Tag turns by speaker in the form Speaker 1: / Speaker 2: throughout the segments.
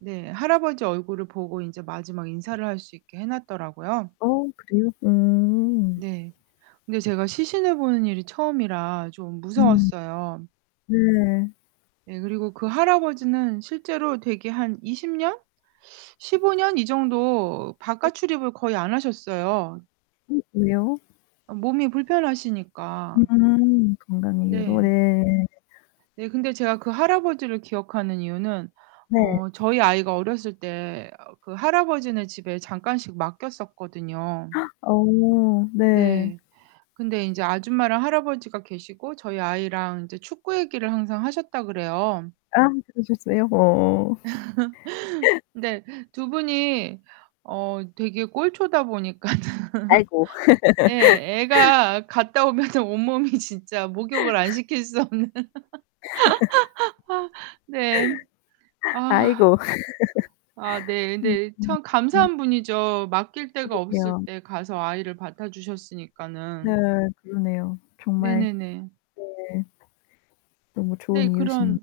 Speaker 1: 네, 할아버지 얼굴을 보고 인제 마지막 인사를 할 수 있게 해놨더라고요.
Speaker 2: 어 그래요? 음.
Speaker 1: 네. 근데 제가 시신을 보는 일이 처음이라 좀
Speaker 2: 음.
Speaker 1: 무서웠어요.
Speaker 2: 네.
Speaker 1: 네, 그리고 그 할아버지는 실제로 대개 한 20 년? 15 년 이 정도
Speaker 2: 네.
Speaker 1: 바깥 출입을 거의 안 하셨어요.
Speaker 2: 음, 왜요?
Speaker 1: 어 몸이 불편하시니까.
Speaker 2: 음 건강 이유로
Speaker 1: 네.
Speaker 2: 네.
Speaker 1: 네, 근데 제가 그 할아버지를 기억하는 이유는
Speaker 2: 네.
Speaker 1: 어 저희 아이가 어렸을 때 어 그 할아버지네 집에 잠깐씩 맡겼었거든요.
Speaker 2: 어 네.
Speaker 1: 네. 근데 인제 아줌마랑 할아버지가 계시고 저희 아이랑 이제 축구 얘기를 항상 하셨다 그래요.
Speaker 2: 아 그러셨어요? 어.
Speaker 1: 근데 2 분이 어 되게 꼴초다 보니까는.
Speaker 2: 아이고.
Speaker 1: 예 애가 갔다 오면은 온몸이 진짜 목욕을 안 시킬 수 없는. 네. 아.
Speaker 2: 아이고.
Speaker 1: 아 네.
Speaker 2: 음,
Speaker 1: 근데
Speaker 2: 음,
Speaker 1: 참
Speaker 2: 음.
Speaker 1: 감사한 분이죠. 맡길 데가 없을
Speaker 2: 그러게요.
Speaker 1: 때 가서 아이를
Speaker 2: 네.
Speaker 1: 맡아주셨으니까는.
Speaker 2: 그러네요. 정말.
Speaker 1: 네네네.
Speaker 2: 네. 너무
Speaker 1: 네,
Speaker 2: 좋은 이웃이네요.
Speaker 1: 그런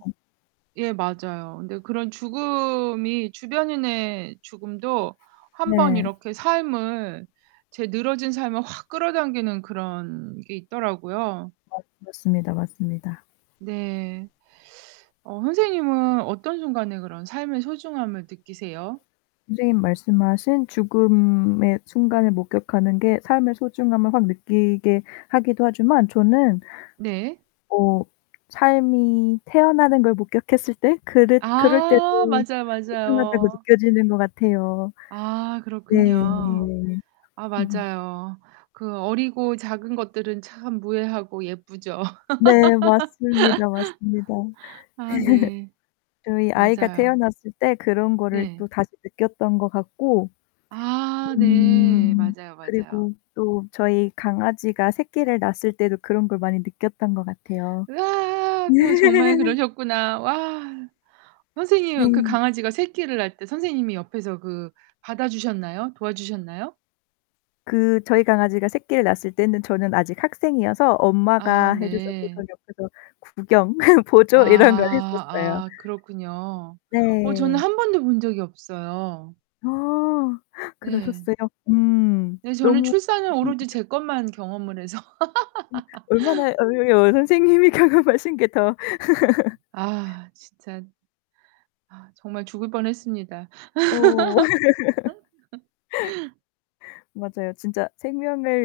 Speaker 1: 예, 맞아요. 근데 그런 죽음이 주변인의 죽음도 한번
Speaker 2: 네.
Speaker 1: 이렇게 삶을 제 늘어진 삶을 확 끌어당기는 그런 게 있더라고요.
Speaker 2: 맞 맞습니다, 맞습니다.
Speaker 1: 네. 어 선생님은 어떤 순간에 그런 삶의 소중함을 느끼세요?
Speaker 2: 선생님 말씀하신 죽음의 순간을 목격하는 게 삶의 소중함을 확 느끼게 하기도 하지만 저는
Speaker 1: 네.
Speaker 2: 어 삶이 태어나는 걸 목격했을 때 그랬 그럴 때도
Speaker 1: 아 맞아요,
Speaker 2: 소중하다고
Speaker 1: 맞아요.
Speaker 2: 느껴지는 것 같아요.
Speaker 1: 아,
Speaker 2: 네.
Speaker 1: 그렇군요. 아,
Speaker 2: 음.
Speaker 1: 맞아요. 그 어리고 작은 것들은 참 무해하고 예쁘죠.
Speaker 2: 네, 맞습니다. 맞습니다.
Speaker 1: 아 네.
Speaker 2: 저희 아이가
Speaker 1: 맞아요.
Speaker 2: 태어났을 때 그런 거를
Speaker 1: 네.
Speaker 2: 또 다시 느꼈던 것 같고.
Speaker 1: 아 네.
Speaker 2: 음
Speaker 1: 맞아요, 맞아요.
Speaker 2: 그리고 또 저희 강아지가 새끼를 낳았을 때도 그런 걸 많이 느꼈던 것 같아요.
Speaker 1: 으아. 그럼 정말 그러셨구나. 와. 선생님은 그
Speaker 2: 네.
Speaker 1: 강아지가 새끼를 낳을 때 선생님이 옆에서 그 받아주셨나요? 도와주셨나요?
Speaker 2: 그 저희 강아지가 새끼를 낳았을 때는 저는 아직 학생이어서
Speaker 1: 아
Speaker 2: 엄마가 해주셨고 저는
Speaker 1: 네.
Speaker 2: 옆에서 구경 보조 이런 걸
Speaker 1: 아.
Speaker 2: 했었어요.
Speaker 1: 아 그렇군요. 어 저는
Speaker 2: 네.
Speaker 1: 1 번도 본 적이 없어요.
Speaker 2: 아.
Speaker 1: 네.
Speaker 2: 그러셨어요? 음
Speaker 1: 네, 저는
Speaker 2: 너무
Speaker 1: 출산은 오로지
Speaker 2: 멋있는데요.
Speaker 1: 제 것만 경험을 해서.
Speaker 2: 음 얼마나 어 선생님이 경험하신 게 더.
Speaker 1: 아 진짜. 아 정말 죽을 뻔 했습니다.
Speaker 2: 어. 맞아요. 진짜 생명을